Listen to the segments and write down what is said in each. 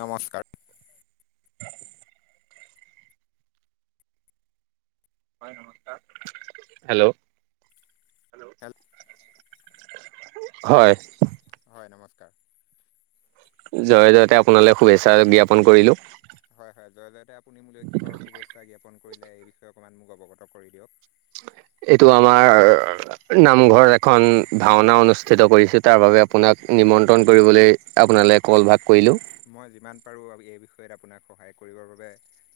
নমস্কাৰ। হয়, নমস্কাৰ। হেল্ল' হেলেপ হয়। হয়, নমস্কাৰ। জয় জয়তে আপোনালে শুভেচ্ছা জ্ঞাপন কৰিলোঁ। হয় হয় জয় জয়তে আপুনি মোলৈ কিহৰ শুভেচ্ছা জ্ঞাপন কৰিলে এই বিষয়ে অকণমান মোক অৱগত কৰি দিয়ক। এইটো আমাৰ নামঘৰ এখন ভাওনা অনুষ্ঠিত কৰিছোঁ, তাৰ বাবে আপোনাক নিমন্ত্ৰণ কৰিবলে আপোনালে কলভাগ মই যিমান বাৰু আমি এই বিষয়ত আপোনাক সহায় কৰিবৰ বাবে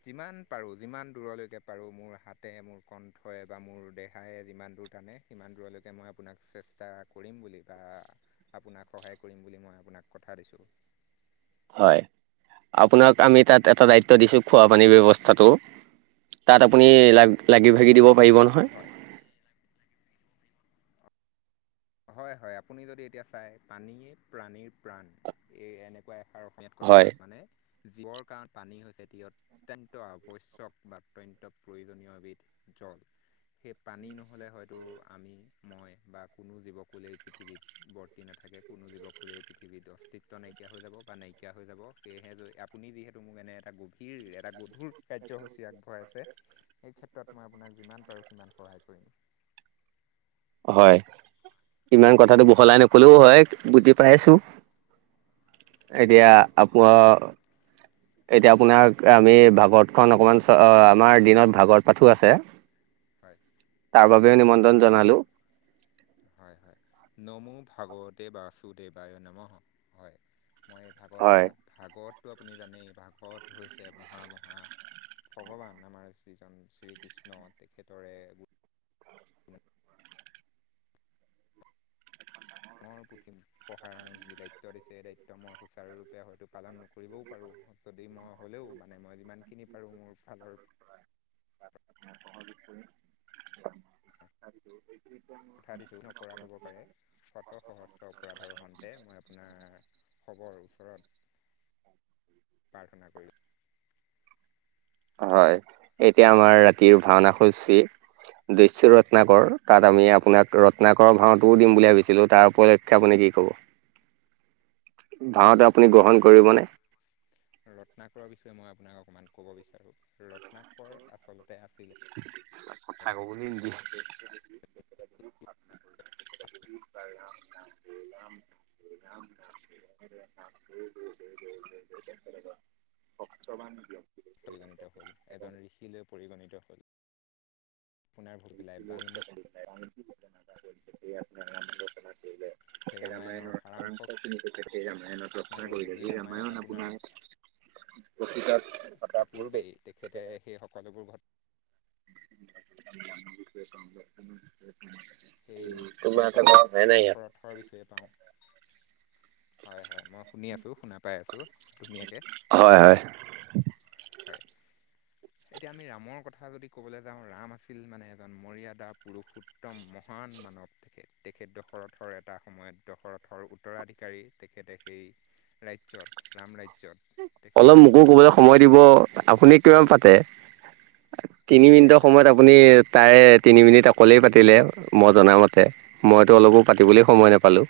যিমান পাৰোঁ। যিমান দূৰলৈকে পাৰোঁ, মোৰ হাতে মোৰ কণ্ঠই বা মোৰ দেহাই যিমান দূৰ টানে, সিমান দূৰলৈকে মই আপোনাক চেষ্টা কৰিম বুলি কিবা আপোনাক সহায় কৰিম বুলি, মই আপোনাক কথা দিছোঁ। হয়, আপোনাক আমি তাত এটা দায়িত্ব দিছোঁ, খোৱাপানী ব্যৱস্থাটো। তাত, আপুনি লাগ লাগি ভাগি দিব পাৰিব নহয়। হয় হয়, হয়। আপুনি যদি এতিয়া চাই পানীয়ে প্ৰাণীৰ প্ৰাণ এই এনেকুৱা এষাৰ অসমীয়াত কথা হয় আছানে? জীৱৰ কাৰণ পানী হৈছেটি অত্যন্ত আৱশ্যয়ক বা অত্যন্ত প্ৰয়োজনীয় এবিধ দৰ সেই পানী নহ'লে হয়তো আমি মই বা কোনো জীৱকুলেই পৃথিবীত বৰ্তি নাথাকে কোনো জীৱকুলেই পৃথিৱী অস্তিত্ব নাইকিয়া হৈ যাব বা নাই নাইকীয়া হৈ যাব। সেয়েহে লৈ আপুনি যিহেতু মোক এনে এটা গভীৰ এটা গোট ভুল কাৰ্যসূচী আগবঢ়াইছে। এই ক্ষেত্ৰত মই আপোনাক যিমান পাৰোঁ, সিমান সহায় কৰিম। হয়, ইমান কথাটো বহলাই নকলেও হয়, বুজি পাইছোঁ। [inaudible] এতিয়া, [unintelligible] এতিয়া আপোনাৰ আহ আমি ভাগৱতখন অকণমান আমাৰ দিনত ভাগৱত পাঠো আছে। হয়, তাৰ বাবেও নিমন্ত্ৰণ জনালোঁ। হয়, হয়, নমো ভগৱতে বাসুদেৱায় নমঃ হঃ। মই ভাগবত হয় ভাগ ভাগবতটো আপুনি জানেই ভাগৱত হৈছে মহা, মহা ভগৱান আমাৰ যিজন শ্ৰীকৃষ্ণ তেখেতৰে ৰূপ। [unintelligible] ডাঙৰ পুথি পঢ়াৰ মোক যি দায়িত্ব দিছে এই দায়িত্ব মই সুচাৰুৰূপে হয়তো পালন নকৰিবও পাৰোঁ। যদি মই হ'লেও মানে মই যিমানখিনি পাৰোঁ মোৰ ফালৰ [unintelligible] কথা দিছোঁ অপৰাধ হ'ব পাৰে, শত সহস্ৰ অপৰাধৰ হন্তে মই আপোনাৰ সৱৰ ওচৰত প্ৰাৰ্থনা কৰি হয় এতিয়া আমাৰ ৰাতিৰ ভাওনা হৈছি দস্যু ৰত্নাকৰ। ‌তাত আমি আপোনাক ৰত্নাকৰৰ ভাওঁটোও দিম বুলি ভাবিছিলোঁ। তাৰ উপলক্ষে আপুনি কি ক'ব? [inaudible] অ দক। এ আপোনাক ৰত্নাকৰৰ বিষয়ে মই আপোনাক অকণমান ক'ব বিচাৰো। ৰত্নাকৰ আচলতে আছ [unintelligible] না গোলাম [unintelligible] গৈ গৈ গৈ গৈ অফিচৰ পৰা নিদিয়ে। পৰিগণিত হ'ল এজন ঋষি লৈ পৰিগণিত হ'ল। আপোনাৰ হৈ পেলাই বাল্মিক ইয়াত আপোনাৰ মামে [unintelligible] ৰামায়ণৰ সাৰাংশখিনি সেই ৰামায়ণত ৰচনা কৰিলে সেই ৰামায়ণ আপোনাৰ তাৰ পূৰ্বেই তেখেতে সেই সকলোবোৰ ঘট [unintelligible] সেই তোমাৰ দশ এটা কৰা হোৱাই নাই ইয়াত দশৰথৰ বিষয়ে পাওঁ, হয়। হয় মই শুনি আছোঁ, শুনা পাই আছোঁ ধুনীয়াকে। হয় হয়। হয়। এতিয়া আমি ৰামৰ কথা যদি ক'বলৈ যাওঁ ৰাম আছিল মানে এজন মৰিয়াদা পুৰুষ‌ উত্তম মহ মহান মানৱ তেখেত। তেখেত দশৰথৰ এটা সময়ত দশৰথৰ উত্তৰাধিকাৰী তেখেতে সেই ৰাজ্য, ৰাম ৰাজ্য। অলপ মোকো ক'বলৈ সময় দিব। আপুনি কিমান পাতে? তিনি তেখেতে মিনিটৰ সময়ত আপুনি তাৰে তিনি মিনিট অকলেই পাতিলে মই জনামতে মইতো অলপো পাতিবলৈ সময় নাপালোঁ।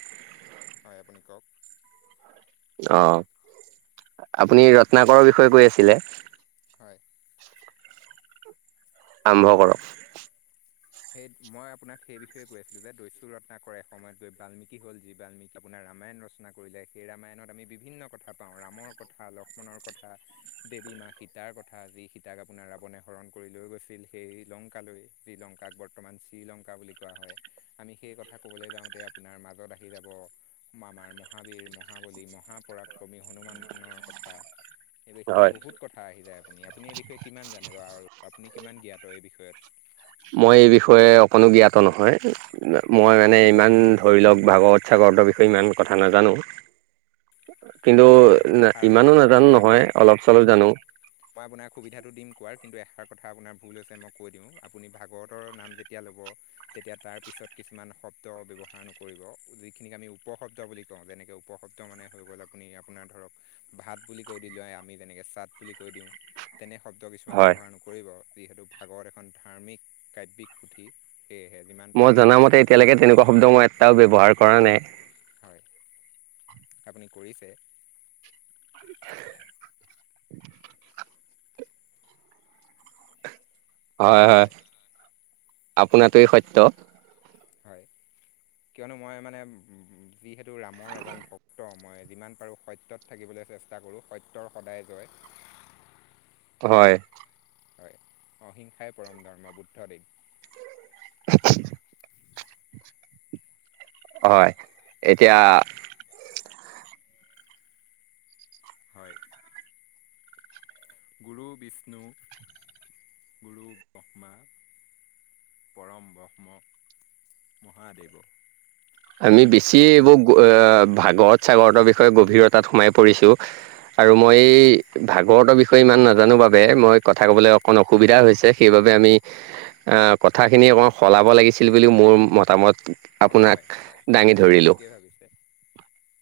হয় আপুনি কওক? অ, আপুনি ৰত্নাকৰৰ বিষয়ে কৈ আছিলে? হয়। আৰম্ভ কৰক। সেইত মই আপোনাক সেই বিষয়ে কৈ আছিলো যে দৈছু ৰত্নাকৰ এ সময়ত গৈ বাল্মিকী হ'ল যি বাল্মিকী আপোনাৰ ৰামায়ণ ৰচনা কৰিলে সেই ৰামায়ণত আমি বিভিন্ন কথা পাওঁ ৰামৰ কথা, লক্ষ্মণৰ কথা, দেৱ ৱী মা সীতাৰ কথা যি সীতাক আপোনাৰ ৰাৱণে হৰণ কৰি লৈ গৈছিল সেই লংকালৈ যি লং কাক বৰ্তমান শ্ৰীলংকা বুলি কোৱা হয় আমি সেই কথা ক'বলৈ যাওঁতে আপোনাৰ মাজত আহি যাব মামাৰ মহাবীৰ মহাবলী মহাপৰাক্ৰমী হনুমানৰ কথা [unintelligible] হয় এইখিনি বহুত কথা আহি যায় আপুনি-আপুনি এই বিষয়ে কিমান জানে বাৰু আৰু আপুনি কিমান জ্ঞাত এই বিষয়ত? মই এই বিষয়ে অকণো গীয়াত নহয়, মই মানে ইমান ধৰি লওক ভাগৱত-ছাগবত ভাগৱতৰ বিষয়ে ইমান কথা নাজানো। [inaudible] কিন্তু মই এষাৰ কথা ইমানো কৈ দিওঁ নাজানো হয় হয় নহয় অলপ চলপ জানো। মই আপোনাক সুবিধাটো দিম কোৱাৰ কিন্তু এষাৰ কথা আপোনাৰ ভুল হৈছে মই কৈ দিওঁ, আপুনি ভাগৱতৰ নাম যেতিয়া ল'ব। তেতিয়া তাৰ পিছত কিছুমান শব্দ ব্যৱহাৰ নকৰিব, যিখিনিক আমি উপশব্দ বুলি কওঁ যেনেকৈ উপশব্দ মানে হৈ গ'ল আপুনি আপোনাৰ ধৰক ভাত বুলি কৈ দিলে আমি যেনেকৈ চাট বুলি কৈ দিওঁ। তেনে শব্দ কিছুমান হয় ব্যৱহাৰ নকৰিব, যিহেতু ভাগৱত এখন ধাৰ্মিক কাব্যিক পুথি। সেয়েহে যিমান পাৰে মই ইয়াৰ জনামতে এতিয়ালৈকে তেনেকুৱা শব্দ মই এটাও ব্যৱহাৰ কৰা নাই। হয়', আপুনি কৰিছে। [inaudible] হয়', হয়', আপোনাটোৱে হয় সত্য। হয়', কিয়নো মই মানে, যিহেতু ৰামৰ এজন ভক্ত মই যিমান পাৰো সত্যত থাকিবলৈ। চেষ্টা কৰো সত্যৰ সদায় জয়। হয়', হয়', অহিংসাই পৰম ধৰ্ম-বুদ্ধ দেৱ। [inaudible] হয়', এতিয়া। হয়। গুৰু বিষ্ণু, গুৰু ব্ৰহ্মা। পৰম ব্ৰহ্ম, মহাদেৱ। আমি এইখিনি বাক্য বেছি আপুনি এইবোৰ ভাগৰত চাগৰতৰ বিষয়ে গভীৰত তাত সোমাই পৰিছোঁ, আৰু মই এই ভাগৱতৰ বিষয়ে ইমান নাজানো বাবে মই কথা ক'বলৈ অকণ অসুবিধা হৈছে সেইবাবে আমি, কথাখিনি অকণমান সলাব লাগিছিল বুলিও মোৰ মতামত। অ আপোনাক হয় হয়', দাঙি আপুনি ধৰিলোঁ। ঠিকেই ভাৱিছে,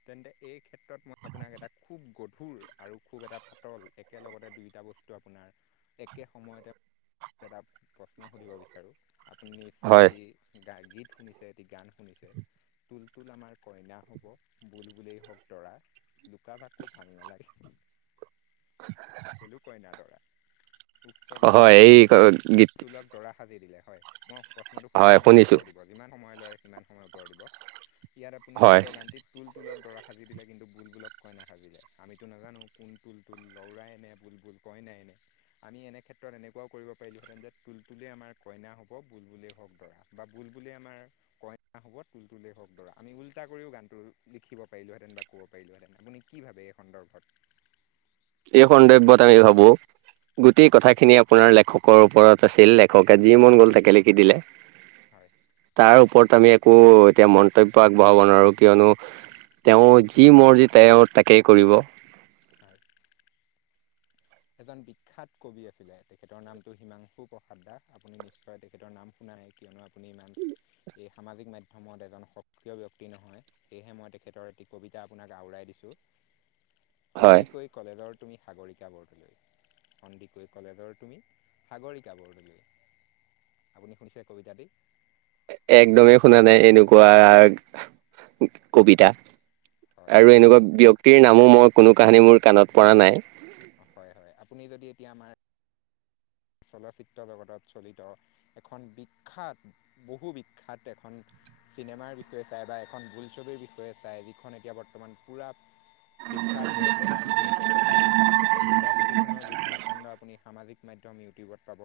তেন্তে এই ক্ষেত্ৰত মই আপোনাক এটা খুব গধুৰ, আৰু খুব এটা পাতল একেলগতে দুইটা বস্তু আপোনাৰ একে একেই সময়তে এটা প্ৰশ্ন সুধিব বিচাৰোঁ, আপুনি নিশ্চয় হয়। এটি গা গীত শুনিছে এটি গান শুনিছে, তুল তুল আমাৰ কইনা হ'ব বুল বুলেই হওক দৰা লোকা ভাকো ভাল নলাগে, খেলো কইনা দৰা। উক্ত গান্ধি হয় দ এই গীত হয়', মই প্ৰশ্নটো সুধি হয় যাওঁ আপুনি শুনিছোঁ উত্তৰ দিব যিমান সময় লয় সিমান সময় উত্তৰ দিব। ইয়াত আপুনি হয়। উক্ত গানটিত, তুল তুললক দৰা সাজি দিলে কিন্তু বুল বুলক কইনা সাজিলে আমিতো নাজানো কোন তুল-তুল লৰাই এ নে, বুলবুল কইনা এনে, আমি এনে ক্ষেত্ৰত এনে কৰিব পাৰিলোহেতেন যে তুল তুলে আমাৰ কইনা হ'ব, বুল বুলেই হওক দৰা বা বুল বুল আমাৰ কই হ'ব তুল তুলে হক দৰা আমি উল্টা কৰিও গানটো লিখিব পাৰিলো হেতেন বা' কব পাৰিলো হেতেন আপুনি কি ভাবে। আৰু সন্দৰ্ভত। এই সন্দৰ্ভ্যত আমি ভাবো গোটেই কথাখিনি আপোনাৰ লেখকৰ ওপৰত আছিল, লেখকে যি মন গ'ল তাকে লিখি দিলে। হয় তাৰ ওপৰত আমি একো এতিয়া মন্তব্য আগবঢ়াব নোৱাৰোঁ। কিয়নো তেওঁ যি মৰজি তেওঁ তাকেই কৰিব। [inaudible] এজন বিখ্যাত কবি আছিলে, তেখেতৰ নামটো হিমাংশু প্ৰসাদ দাস আপুনি নিশ্চয় তেখেতৰ নাম শুনা কিয়নো আপুনি ইমান এই সামাজিক মাধ্যমত এজন সক্ৰিয় ব্যক্তি নহয়, সেয়েহে মই তেখেতৰ এটি কবিতা আপোনাক আওৰাই দিছোঁ। টো হয়। সন্দিকৈ কলেজৰ তুমি সাগৰিকা বৰদলৈ। সন্দিকৈ কলেজৰ তুমি সাগৰিকা বৰদলৈ। আপুনি শুনিছে কবিতা তি? একদমেই শুনা নাই এনেকুৱা কবিতা। হয় আৰু তেন্তে এনেকুৱা আপুনি ব্যক্তিৰ নামো মই কোনো কাহানী মোৰ কাণত পৰা নাই। হয় হয়, আপুনি যদি এতিয়া আমাৰ চলচ্চিত্ৰ জগতত চলিত এখন বিখ্যাত বহু বিখ্যাত এখন চিনেমাৰ বিষয়ে চাই বা এখন বোলছবিৰ বিষয়ে চাই যিখন এতিয়া বৰ্তমান পুৰা বিখ্যাত হৈ আছে নামটো হৈছে চুপা-চুপি এই চুপ চুপাচুপীখনৰ যিখিনি খণ্ড আপুনি সামাজিক মাধ্যম ইউিউবত পাব।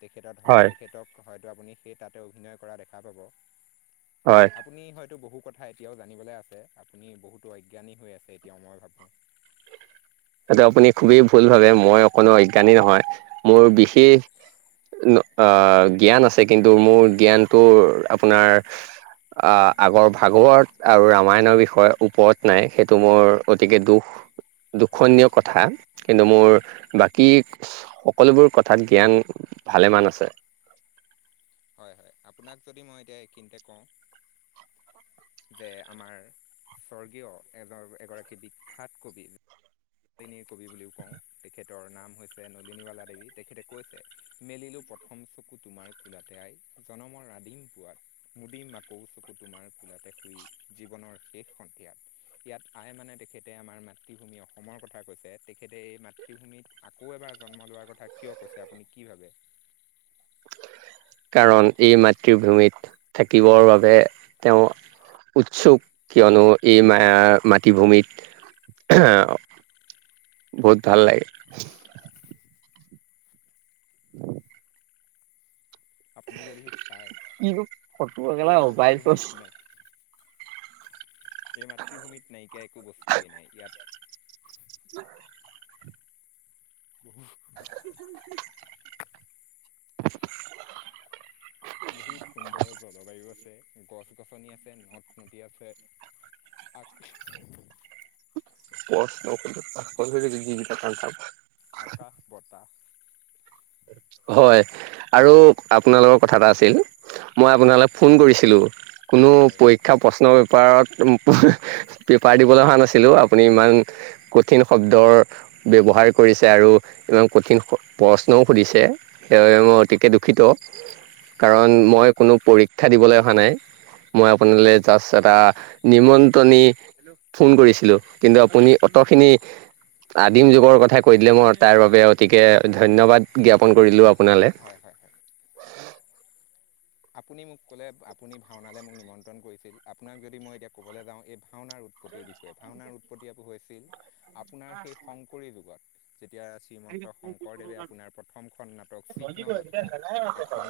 তেখেত ধৰ হয় তেখেতক হয়তো আপুনি সেই তাতে অভিনয় কৰা দেখা পাব। হয়। আপুনি হয়তো বহুত কথা এতিয়াও জানিবলৈ আছে আপুনি বহুতো অজ্ঞানী হৈ আছে এতিয়াও মই ভাবোঁ। এইটো আপুনি খুবেই ভুল ভাবে মই অকোনো অজ্ঞানী নহয়। মোৰ হয় বিশেষ অ, জ্ঞান আছে কিন্তু মোৰ জ্ঞানটো আপোনাৰ অ, আগৰ ভাগৱত আৰু ৰামায়ণৰ বিষয়ে ওপৰত নাই সেইটো মোৰ অতিকে দুখ। [unintelligible] হয় খণ্য হয় কথা কিন্তু মোৰ হয় বাকী সকলোবোৰ কথাত জ্ঞান ভালে ইমান আছে। হয় হয়, আপোনাক যদি মই এতিয়া এইখিনিতে কওঁ যে আমাৰ স্বৰ্গীয় এগৰ-এগৰাকী বিখ্যাত কবি [unintelligible] কবি বুলিও কওঁ তেখেতৰ নাম হৈছে নলিনীবালা দেৱী তেখেতে কৈছে মেলিলোঁ প্ৰথম চকু তোমাৰ কোলাতে আই। জনমৰ আদিম পোৱাত মুদিম মাকৌ চকু তোমাৰ কুলাতে শুই জীৱনৰ শেষ সন্ধিয়াত ইয়াত আই মানে তেখেতে আমাৰ মাতৃভূমি অসমৰ কথা কৈছে তেখেতে এই মাতৃভূমিত আকৌ এবাৰ জন্ম লোৱাৰ কথা কিয় কৈছে আপুনি কি ভাবে, কাৰণ এই মাতৃভূমিত থাকিবৰ বাবে তেওঁ উৎসুক, কিয়নো এই মাতৃভূমিত আ বহুত ভাল লাগে। [unintelligible] আপুনি যদি চাই কিনো ফটোগেলা এই মোবাইল ফোন মাতৃভূমিত নাই এই মাতৃভূমিত নাইকিয়া একো বস্তুৱেই নাই ইয়াত, [unintelligible] [inaudible] [unintelligible] বহুত সুন্দৰ জলবায়ু আছে, গছ গছনি আছে, নদ নদী আছে। আঠ প জীৱিকা ক্াব [inaudible] আকাশ বটা হয় আৰু আপোনালোকৰ কথা এটা আছিল। মই আপোনালৈ হয় ফোন কৰিছিলোঁ। কোনো হয় পৰীক্ষা প্ৰশ্ন পেপাৰত পেপাৰ দিবলৈ অহা নাছিলোঁ আপুনি ইমান কঠিন শব্দৰ ব্যৱহাৰ কৰিছে আৰু ইমান কঠিন ন সুধিছে তেওঁ হয় অতিকৈ দুঃখিত। কাৰণ মই কোনো পৰীক্ষা দিবলৈ অহা নাই মই হয় আপোনালৈ জাষ্ট এটা নিমন্ত্ৰণী ফোন কৰিছিলোঁ কিন্তু আপুনি অটো খিনি আদিম যুগৰ কথা কৈ দিলে মই তাৰ বাবে অতিকে ধন্যবাদ। জ্ঞাপন কৰিলো আপোনালৈ। হয় হয় হয় আপুনি মোক ক'লে আপুনি ভাওনালৈ মোক নিমন্ত্ৰণ কৰিছিল। আপোনাক যদি মই এতিয়া কবলৈ যাও এই ভাওনা উৎপত্তিৰ বিষয়ে ভাওনাৰ উৎপত্তি আ হৈছিল আপোনাৰ সেই শংকৰী যুগত যেতিয়া শ্ৰীমন্ত শংকৰদেৱে আপোনাৰ প্ৰথমখন নাটক চিহ্নযাত্ৰা, এখন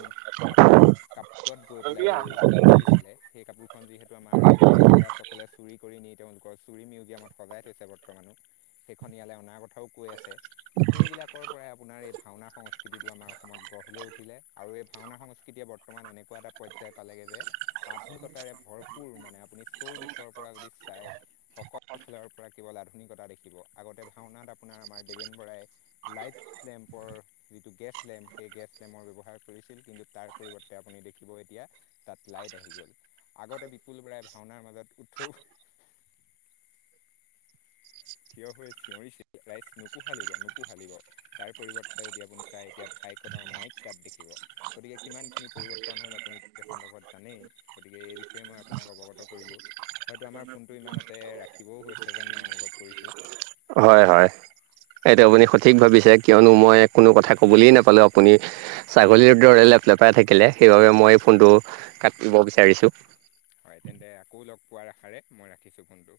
আপোনাৰ, কাপোৰত বৈ পেলাই ৰৈ ৰচিছিলে সেই কাপোৰখন যিহেতু আমাৰ সেই ইংৰাজসকলে চুৰি কৰি তেওঁলোকৰ চু মিউজিয়ামত সজাই থৈছে বৰ্তমানো সেইখন ইয়ালৈ অনত কথাও কৈ আছে সেইবিলাকৰ পৰাই আপোনাৰ এই ভাওনা সংস্কৃতিটো আমাৰ অসমত গঢ় উঠিলে আৰু এই ভাওনা সংস্কৃতিয়ে বৰ্তমান এনেকুৱা এটা পৰ্যায় পালেগৈ যে আধুনিকতাৰে ভৰপৰ মানে আপুনি চৌ দিশৰ পৰা যদি চাই সকলো ফালৰ পৰা কিবা আধুনিকতা দেখিব আগতে ভাওনাত আপোনাৰ আমাৰ দেৱেন বৰাই লাইট লেম্পৰ গেছ লেম্প সেই গেছ লেমৰ ব্যৱহাৰ কৰিছিল কিন্তু তাৰ পৰিৱৰ্তে আপুনি দেখিব এতিয়া তাত লাইট আহি গল আগতে বিপুল বৰাই ভাওনাৰ মাজত উঠো [unintelligible] থিয় হৈ চিঞৰিছিল ৰাই নোকো খালিব নোকো হালিব তাৰ পৰিৱৰ্তে যদি আপুনি চাই এতিয়া ভ মাইক দাত দেখিব। গতিকে কিমান খিনি পৰিবৰ্তন হ'ল আপুনি জানে এইেই বিষয়ে মই আপোনাক অৱগত কৰিলোঁ হয়তো আমাৰ ফোনটো ইমানতে ৰাখিবও হৈছে যেন মই অনুভৱ কৰোঁ হয় হয় সেইটো আপুনি সঠিক ভাবিছে কিয়নো মই কোনো কথা কবলৈ নাপালো আপুনি ছাগলীৰ দৰে ফ পৰা থাকিলে সেইবাবে মই ফোনটো কাটিব বিচাৰিছোঁ হয় তেন্তে আকৌ লগ পোৱাৰ আশাৰে মই ৰাখিছোঁ ফোনটো